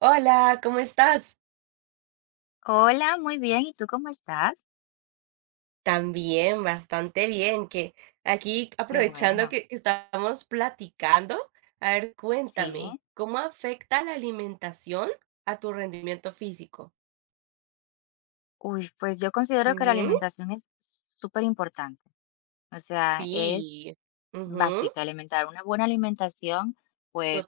Hola, ¿cómo estás? Hola, muy bien. ¿Y tú cómo estás? También, bastante bien, que aquí Qué aprovechando bueno. que estamos platicando, a ver, cuéntame, Sí. ¿cómo afecta la alimentación a tu rendimiento físico? Pues yo considero que la Ujú, alimentación es súper importante. O sea, es sí, ujú, básica alimentar. Una buena alimentación, pues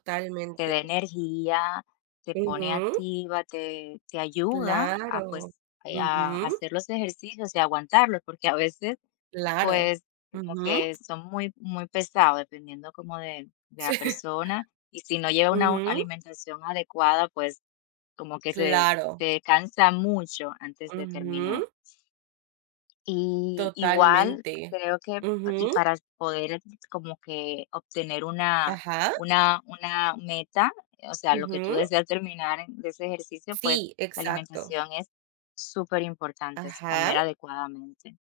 te da energía, te pone Ujú, activa, te ayuda a claro, a ujú, hacer los ejercicios y aguantarlos, porque a veces, claro, pues, como ujú, que son muy, muy pesados, dependiendo como de la sí, persona. Y si no lleva una ujú, alimentación adecuada, pues como que se, claro, se cansa mucho antes de terminar. ujú, Y igual totalmente. creo que y Ujú, para poder como que obtener una, ajá. una, una meta, o sea, lo que tú Ujú. deseas de ese ejercicio, pues Sí, la exacto. alimentación es súper importante, es comer Ajá, adecuadamente.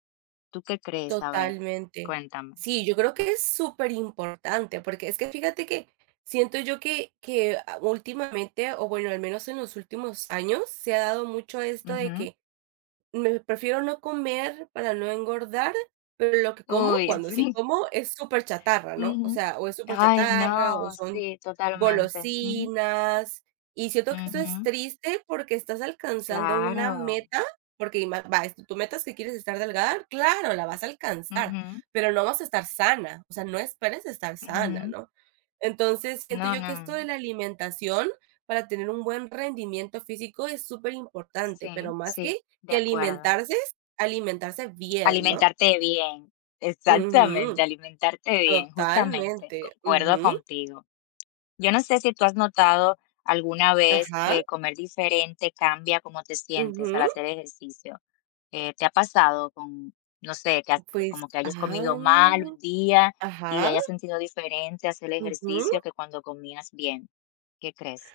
¿Tú qué crees? A ver, totalmente. cuéntame. Sí, yo creo que es súper importante porque es que fíjate que siento yo que últimamente, o bueno, al menos en los últimos años, se ha dado mucho esto de Ujú. que me prefiero no comer para no engordar, pero lo que como, Uy, cuando sí sí. como, es súper chatarra, ¿no? O ujú. sea, o es súper Ay, chatarra o no, son sí, totalmente. Ujú, golosinas, y siento que eso es ujú. triste porque estás alcanzando una Claro. meta, porque ima va, es tu meta es que quieres estar delgada, claro, la vas a alcanzar, Ujú. pero no vas a estar sana, o sea, no esperes estar sana, Ujú. ¿no? Entonces, siento No, yo no, que esto de no. la alimentación para tener un buen rendimiento físico es súper importante pero Sí, más sí, que de que acuerdo. alimentarse, es alimentarse bien, ¿no? Alimentarte bien, exactamente, Ujú, alimentarte bien, justamente, totalmente, concuerdo ujú, contigo. Yo no sé si tú has notado alguna vez ajá, que comer diferente cambia cómo te sientes al ujú. hacer ejercicio. ¿Te ha pasado con, no sé, que has- Pues como que hayas comido mal un día y ajá, hayas sentido diferente hacer el ujú. ejercicio que cuando comías bien? ¿Qué crees?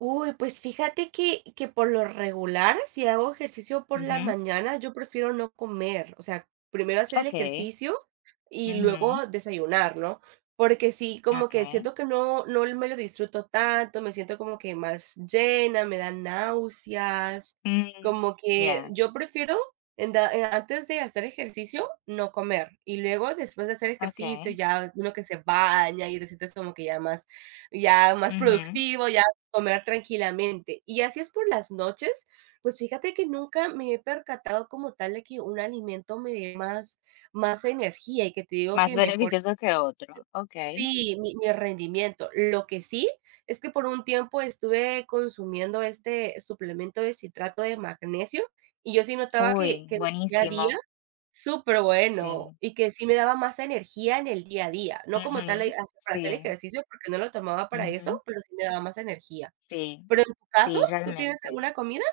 Uy, pues fíjate que por lo regular, si hago ejercicio por la Ujú. mañana, yo prefiero no comer, o sea, primero hacer el Ok, ejercicio y ujú, luego desayunar, ¿no? Porque sí, como que ok. siento que no me lo disfruto tanto, me siento como que más llena, me dan náuseas, Mm, como que ya, yo prefiero en antes de hacer ejercicio no comer y luego después de hacer ejercicio okay, ya uno que se baña y te sientes como que ya más ujú. productivo, ya comer tranquilamente. Y así es por las noches, pues fíjate que nunca me he percatado como tal de que un alimento me dé más energía y que te digo Más que mejor beneficioso que otro, okay. sí, mi rendimiento. Lo que sí es que por un tiempo estuve consumiendo este suplemento de citrato de magnesio y yo sí notaba que Uy, que día a día buenísimo. súper bueno Sí, y que sí me daba más energía en el día a día, no como tal, ujú, as para hacer sí, ejercicio porque no lo tomaba para eso, ujú, pero sí me daba más energía. sí, Pero en tu caso, sí, ¿tú tienes realmente. alguna comida?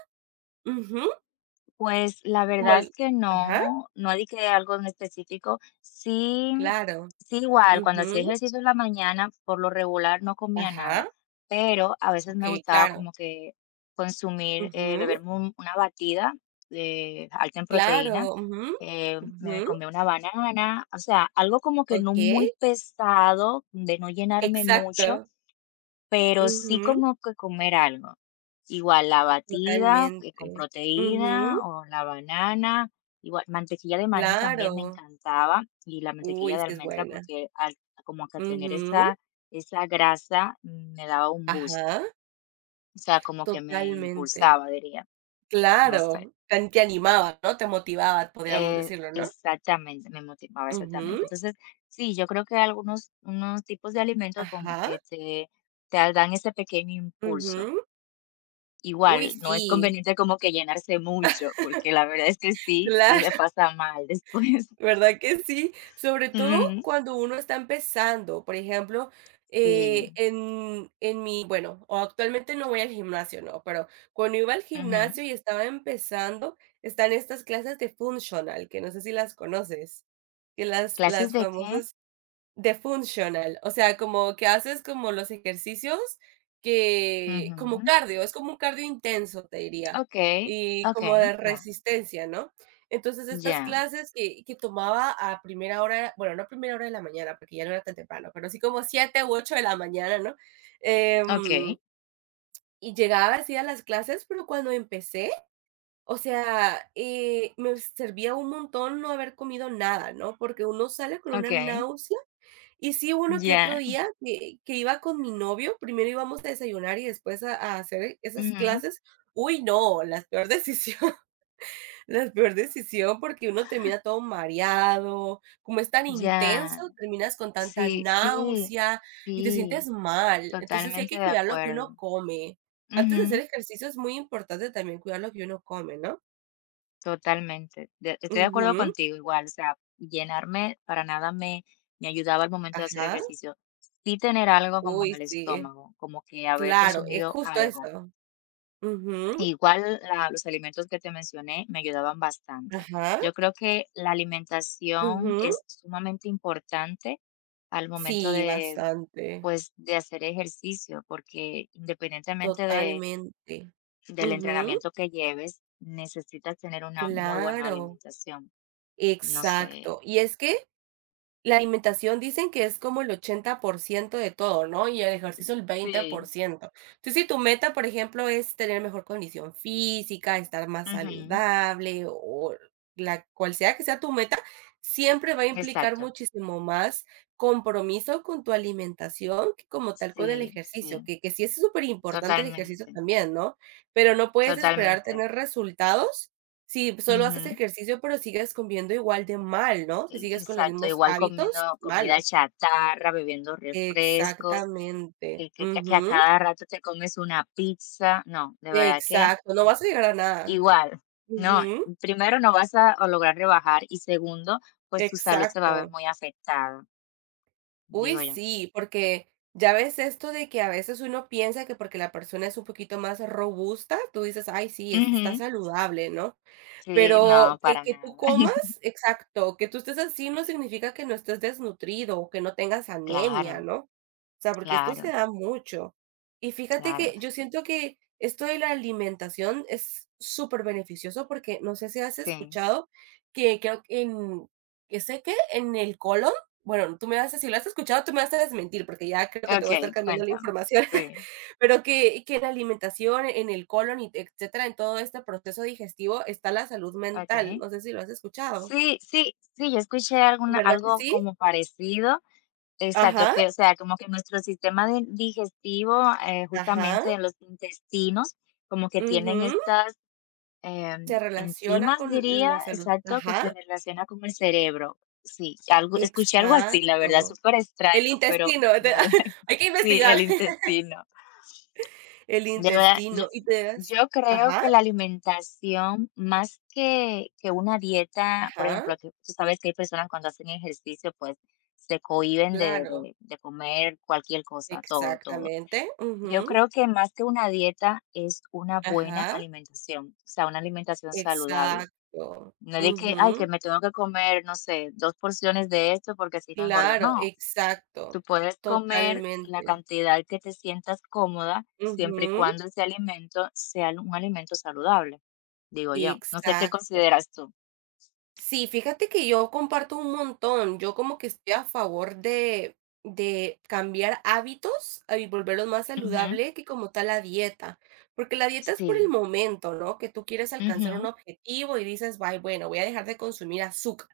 Ujú, Pues, la como verdad es el que ajá, no, no di que algo en específico. Sí, claro, sí, igual, cuando ujú, hacía ejercicio en la mañana, por lo regular no comía nada, ajá, pero a veces me okey, gustaba como que consumir, ujú, beberme una batida, alta en proteína, claro, ujú, me ujú, comía una banana, o sea, algo como que no muy okey, pesado, de no llenarme mucho, exacto, pero sí ujú, como que comer algo. Igual la batida, que totalmente, con ujú, proteína o la banana, igual mantequilla de maní también me claro, encantaba y la mantequilla uy, de sí es almendra buena, porque al como que tener ujú, esa esa grasa me daba un boost, ajá, o sea, como que me totalmente, impulsaba, diría, no sé. claro, te animaba, ¿no? Te motivaba, podríamos decirlo, ¿no? Exactamente, me motivaba, Ujú, exactamente. Entonces, sí, yo creo que algunos unos tipos de alimentos como ajá, que te dan ese pequeño impulso. ujú, uy, Igual, no es sí, conveniente como que llenarse mucho, porque la verdad es que sí, sí se cla pasa mal después. ¿verdad que sí? Sobre todo Ujú, cuando uno está empezando, por ejemplo, eh, sí, en, en mi, bueno, o actualmente no voy al gimnasio, no, pero cuando iba al ujú. gimnasio y estaba empezando, están estas clases de functional, que no sé si las conoces, que las, ¿Clases las de qué? famosas de functional, o sea, como que haces como los ejercicios que como Ujú. cardio, es como un cardio intenso, te diría, Okey, y como okey, de ya, resistencia, ¿no? Entonces, estas ya, clases que tomaba a primera hora, bueno, no a primera hora de la mañana, porque ya no era tan temprano, pero sí como 7 u 8 de la mañana, ¿no? Em, okey, y llegaba así a las clases, pero cuando empecé, o sea, me servía un montón no haber comido nada, ¿no? Porque uno sale con una okey, náusea y sí, hubo uno que otro ya, día que iba con mi novio, primero íbamos a desayunar y después a hacer esas ujú, clases. Uy, no, la peor decisión, la peor decisión, porque uno termina todo mareado, como es tan ya. intenso, terminas con tanta Sí, sí, náusea y te sientes sí, mal. Entonces, sí hay totalmente que de cuidar lo que uno acuerdo. come. Antes de hacer Ujú. ejercicio es muy importante también cuidar lo que uno come, ¿no? Totalmente. De estoy de acuerdo Ujú, contigo igual, o sea, llenarme para nada me ayudaba al momento de hacer ajá. ejercicio. Sí tener algo como en Uy, el sí. estómago, como que haber Claro, es consumido justo algo. eso. Ujú, Igual la los alimentos que te mencioné me ayudaban bastante. ajá, Yo creo que la alimentación ujú. es sumamente importante al momento Sí, de, bastante, pues, de hacer ejercicio, porque independientemente de totalmente. del Ujú, entrenamiento que lleves, necesitas tener una muy buena claro, alimentación. No sé. exacto. Y es que la alimentación dicen que es como el 80% de todo, ¿no? Y el ejercicio el veinte por Sí. ciento. Entonces, si tu meta, por ejemplo, es tener mejor condición física, estar más Ujú. saludable o la cual sea que sea tu meta, siempre va a implicar Exacto. muchísimo más compromiso con tu alimentación que como tal con el Sí, ejercicio, sí, que sí es súper importante el ejercicio totalmente, también, ¿no? Pero no puedes esperar totalmente. tener resultados si solo haces Ujú. ejercicio, pero sigues comiendo igual de mal, ¿no? E Si sigues con los exacto, mismos igual comiendo hábitos comida malos. chatarra, bebiendo refrescos, que Exactamente. que que a Ujú. cada rato te comes una pizza. No, de verdad que Exacto, no vas a llegar a nada. igual, no, Ujú. primero no vas a lograr rebajar y segundo, pues tu salud se va a ver Exacto. muy afectada, digo Uy, yo. sí, porque ya ves esto de que a veces uno piensa que porque la persona es un poquito más robusta, tú dices: "Ay, sí, es está Ujú. saludable", ¿no? Sí, no, Pero que para que tú nada. comas exacto, que tú estés así no significa que no estés desnutrido o que no tengas Claro, anemia, ¿no? O sea, porque esto claro, se da mucho. Y fíjate claro. que yo siento que esto de la alimentación es súper beneficioso porque no sé si has Sí, escuchado que creo que en que sé que en el colon, bueno, tú me vas a si lo has escuchado, tú me vas a desmentir, porque ya creo que te voy a estar okey, cambiando la cuéntame. información. Sí, Pero que en la alimentación, en el colon y etcétera, en todo este proceso digestivo está la salud mental, okey. no sé si lo has escuchado, Sí, sí, sí, yo escuché alguna ¿verdad que algo sí? como parecido, exacto, Ajá, que, o sea, como que nuestro sistema de digestivo, ajá, justamente en los intestinos, como que tienen ujú, estas, se relaciona enzimas, con diría, la salud exacto, que ajá, se relaciona con el cerebro. Sí, algo escuché algo así, la verdad, exacto. súper El extraño, pero intestino, de te verdad, hay que sí, investigar. el intestino. El De verdad, yo intestino, y te das yo creo ajá, que la alimentación, más que una dieta, por ajá, ejemplo, que tú sabes que hay personas cuando hacen ejercicio, pues, se cohíben de claro, de de comer cualquier cosa, todo, todo. exactamente, Yo ujú, creo que más que una dieta es una buena ajá, alimentación, o sea, una alimentación saludable. exacto, No es de que: "Ay, que ujú. me tengo que comer, no sé, 2 porciones de esto porque si no engordo", Claro, no. Tú exacto, puedes comer la totalmente. cantidad que te sientas cómoda, siempre y Ujú, cuando ese alimento sea un alimento saludable, digo yo. No sé qué exacto. consideras tú. Sí, fíjate que yo comparto un montón, yo como que estoy a favor de cambiar hábitos, y volverlos más Ujú, saludable que como tal la dieta, porque la dieta es por el sí, momento, ¿no? Que tú quieres alcanzar un ujú, objetivo y dices: bye, bueno, voy a dejar de consumir azúcar".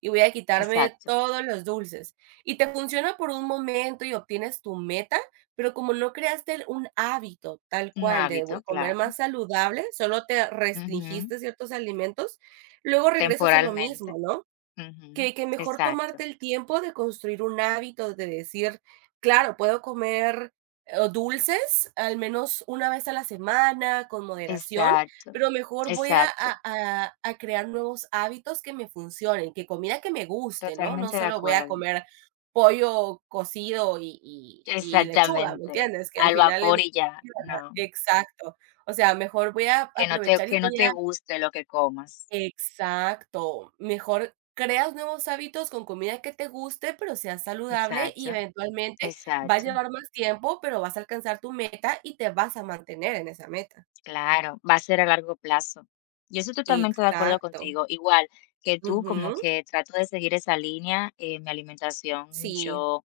Y voy a quitarme exacto. todos los dulces. Y te funciona por un momento y obtienes tu meta, pero como no creaste el un hábito tal Un cual de hábito, bu comer claro. más saludable, solo te Ujú, restringiste ciertos alimentos, luego regresas a lo temporalmente. mismo, ¿no? Ujú, Que mejor exacto, tomarte el tiempo de construir un hábito, de decir: "Claro, puedo comer, dulces al menos una vez a la semana, con moderación, exacto, pero mejor voy a exacto. a a a crear nuevos hábitos que me funcionen, que comida que me guste", ¿no? No Totalmente de solo voy a acuerdo. comer pollo cocido y lechuga, ¿me Exactamente. entiendes? Que al Al final en vapor y ya, no. exacto. O sea, mejor voy a aprovechar y Que no voy te a guste lo que comas. exacto. Mejor creas nuevos hábitos con comida que te guste, pero sea saludable y Exacto, eventualmente va a exacto. llevar más tiempo, pero vas a alcanzar tu meta y te vas a mantener en esa meta. Claro, va a ser a largo plazo. Yo estoy totalmente de acuerdo Exacto. contigo. Igual que tú, como Ujú. que trato de seguir esa línea en mi alimentación. Sí, Yo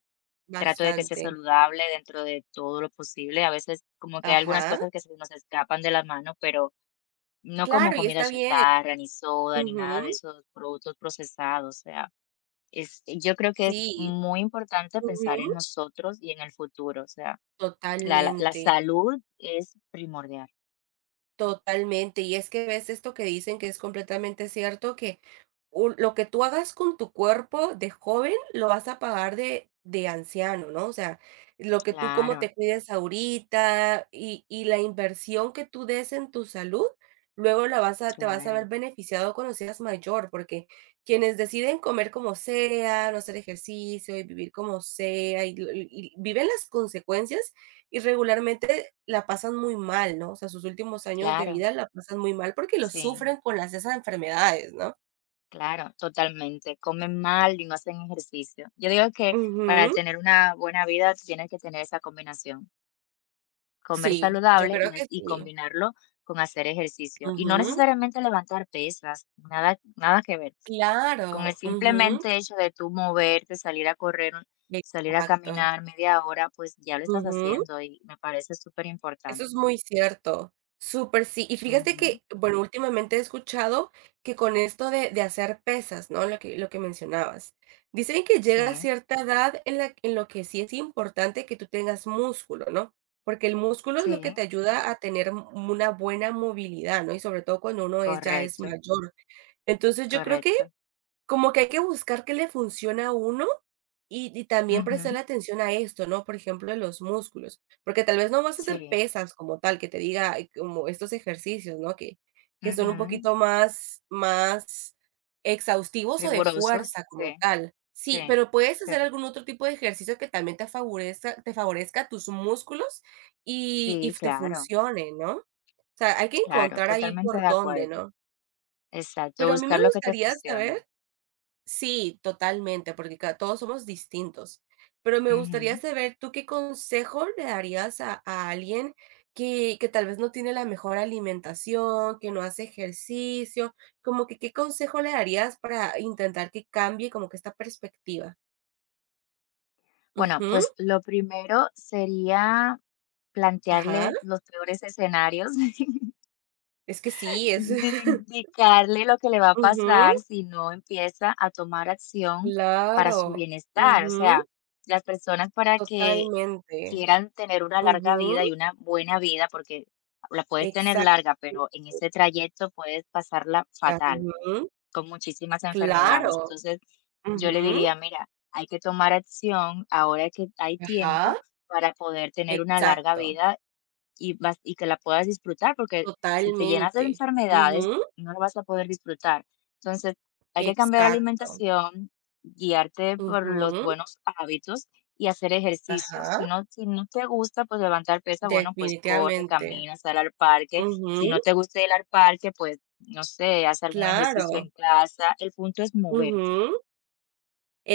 trato de que sea bastante. saludable dentro de todo lo posible. A veces como que hay algunas Ajá. cosas que se nos escapan de la mano, pero no como Claro, y comida está bien. chatarra, ni soda, ni nada de Ujú. esos productos procesados. O sea, es, yo creo que es Sí. muy importante pensar en Ujú. nosotros y en el futuro. O sea, la Totalmente. salud es primordial. Totalmente. Y es que ves esto que dicen que es completamente cierto, que lo que tú hagas con tu cuerpo de joven lo vas a pagar de anciano, ¿no? O sea, lo que tú cómo Claro. te cuides ahorita y la inversión que tú des en tu salud, luego te vas a Claro, ver beneficiado cuando seas mayor, porque quienes deciden comer como sea, no hacer ejercicio y vivir como sea y viven las consecuencias y regularmente la pasan muy mal, ¿no? O sea, sus últimos años de claro, vida la pasan muy mal porque lo sí, sufren con las esas enfermedades, ¿no? claro, totalmente. Comen mal y no hacen ejercicio. Yo digo que para Ujú. tener una buena vida tienes que tener esa combinación, comer Sí, yo saludable creo que y sí. combinarlo con hacer ejercicio. Y no Ujú. necesariamente levantar pesas, nada, nada que ver. Con el Claro. Ujú. simplemente hecho de tú moverte, salir a correr, salir a Exacto. caminar media hora, pues ya lo estás Ujú. haciendo y me parece súper Eso importante. es muy cierto. Súper sí. Y fíjate Ujú, que, bueno, últimamente he escuchado que con esto de hacer pesas, ¿no? Lo que mencionabas. Dicen que llega a sí, cierta edad en lo que sí es importante que tú tengas músculo, ¿no? Porque el músculo es lo que sí, te ayuda a tener una buena movilidad, ¿no? Y sobre todo cuando ya es correcto, mayor. Entonces yo creo que correcto. como que hay que buscar qué le funciona a uno y también Ujú. prestarle atención a esto, ¿no? Por ejemplo, de los músculos, porque tal vez no vas a hacer Sí, pesas como tal, que te diga, como estos ejercicios, ¿no? Que son un ujú, poquito más exhaustivos o de rigurosos, fuerza como sí, tal. Sí, sí, pero puedes sí, hacer algún otro tipo de ejercicio que también te favorezca tus músculos y sí, te claro, funcione, ¿no? O sea, hay que claro, encontrar ahí totalmente de por dónde, acuerdo. ¿no? Exacto, Pero a mí buscar me lo que te gustaría funcione. saber sí, totalmente, porque ca todos somos distintos. Pero me gustaría Ujú. saber, ¿tú qué consejo le darías a alguien que tal vez no tiene la mejor alimentación, que no hace ejercicio? Como que, ¿qué consejo le darías para intentar que cambie como que esta perspectiva? Bueno, Ujú, pues lo primero sería ajá, plantearle los peores escenarios, es que sí, es de indicarle lo que le va a ujú, pasar si no empieza a tomar acción para su claro, bienestar. O sea, ujú, las personas para que totalmente, quieran tener una larga ujú, vida y una buena vida, porque la puedes tener exacto, larga, pero en ese trayecto puedes pasarla fatal, ujú, con muchísimas enfermedades. claro, Entonces, yo le ujú. diría, mira, hay que tomar acción ahora que hay Ajá. tiempo para poder tener una larga Exacto. vida y vas y que la puedas disfrutar, porque si te llenas de Totalmente. enfermedades, Ujú. no la vas a poder disfrutar. Entonces, hay que cambiar la Exacto. alimentación, guiarte por los Ujú. buenos hábitos y hacer ejercicio. Si Ajá. no, si no te gusta, pues levantar pesa, bueno, pues corre, Definitivamente. camina, sal al parque. Ujú. Si no te gusta ir al parque, pues no sé, haz algún ejercicio en Claro. casa. El punto es moverte, Ujú.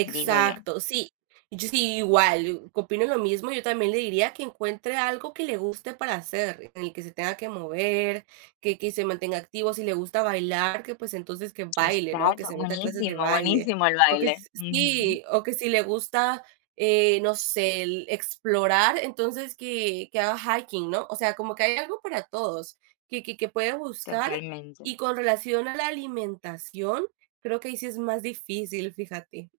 digo yo. sí. Yo sí, igual, opino lo mismo. Yo también le diría que encuentre algo que le guste para hacer, en el que se tenga que mover, que se mantenga activo. Si le gusta bailar, que pues entonces que baile, ¿no? Que Exacto, se meta a clases de buenísimo, baile. buenísimo el O que baile. Ujú, sí, o que si le gusta, no sé, el explorar, entonces que haga hiking, ¿no? O sea, como que hay algo para todos, que puede buscar. totalmente. Y con relación a la alimentación, creo que ahí sí es más difícil, fíjate.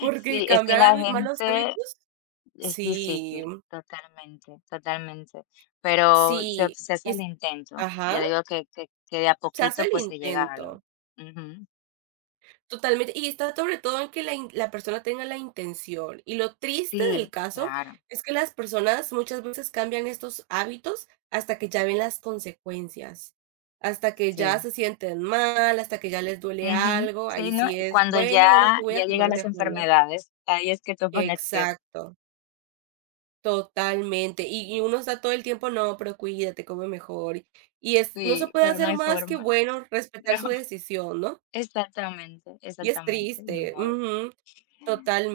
Porque Sí, es que cambiar la hábi malos gente hábitos es sí, difícil, totalmente, totalmente, pero se, sí, se hace el es intento. Yo ajá, digo que, que de a se hace poquito el pues se llega a algo. intento, Ujú. totalmente, y está sobre todo en que la persona tenga la intención, y lo triste del Sí, caso claro, es que las personas muchas veces cambian estos hábitos hasta que ya ven las consecuencias, hasta que ya sí. se sienten mal, hasta que ya les duele Ujú. algo, Sí, ahí ¿no? sí es, Cuando bueno, ahora sí ya, voy ya a llegan comer las mejor, ¿no? enfermedades, ahí es que toman acción. Exacto. Totalmente. Y uno está todo el tiempo: "No, pero cuídate, come mejor". Y es no se Sí, puede pero no hacer hay más que, forma. bueno, respetar su No, decisión, ¿no? exactamente, Y es exactamente, ni triste. modo. Ujú.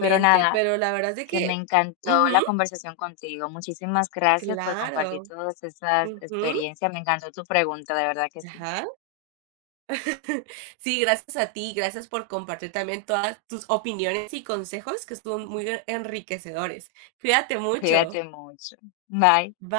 Pero nada, Pero la verdad es de que me que encantó ujú, la conversación contigo. Muchísimas gracias por compartir claro. todas esas Ujú. experiencias. Me encantó tu pregunta, de verdad que sí. Ajá. Sí, gracias a ti. Gracias por compartir también todas tus opiniones y consejos que estuvieron muy enriquecedores. Cuídate mucho. Cuídate mucho. Bye. Ba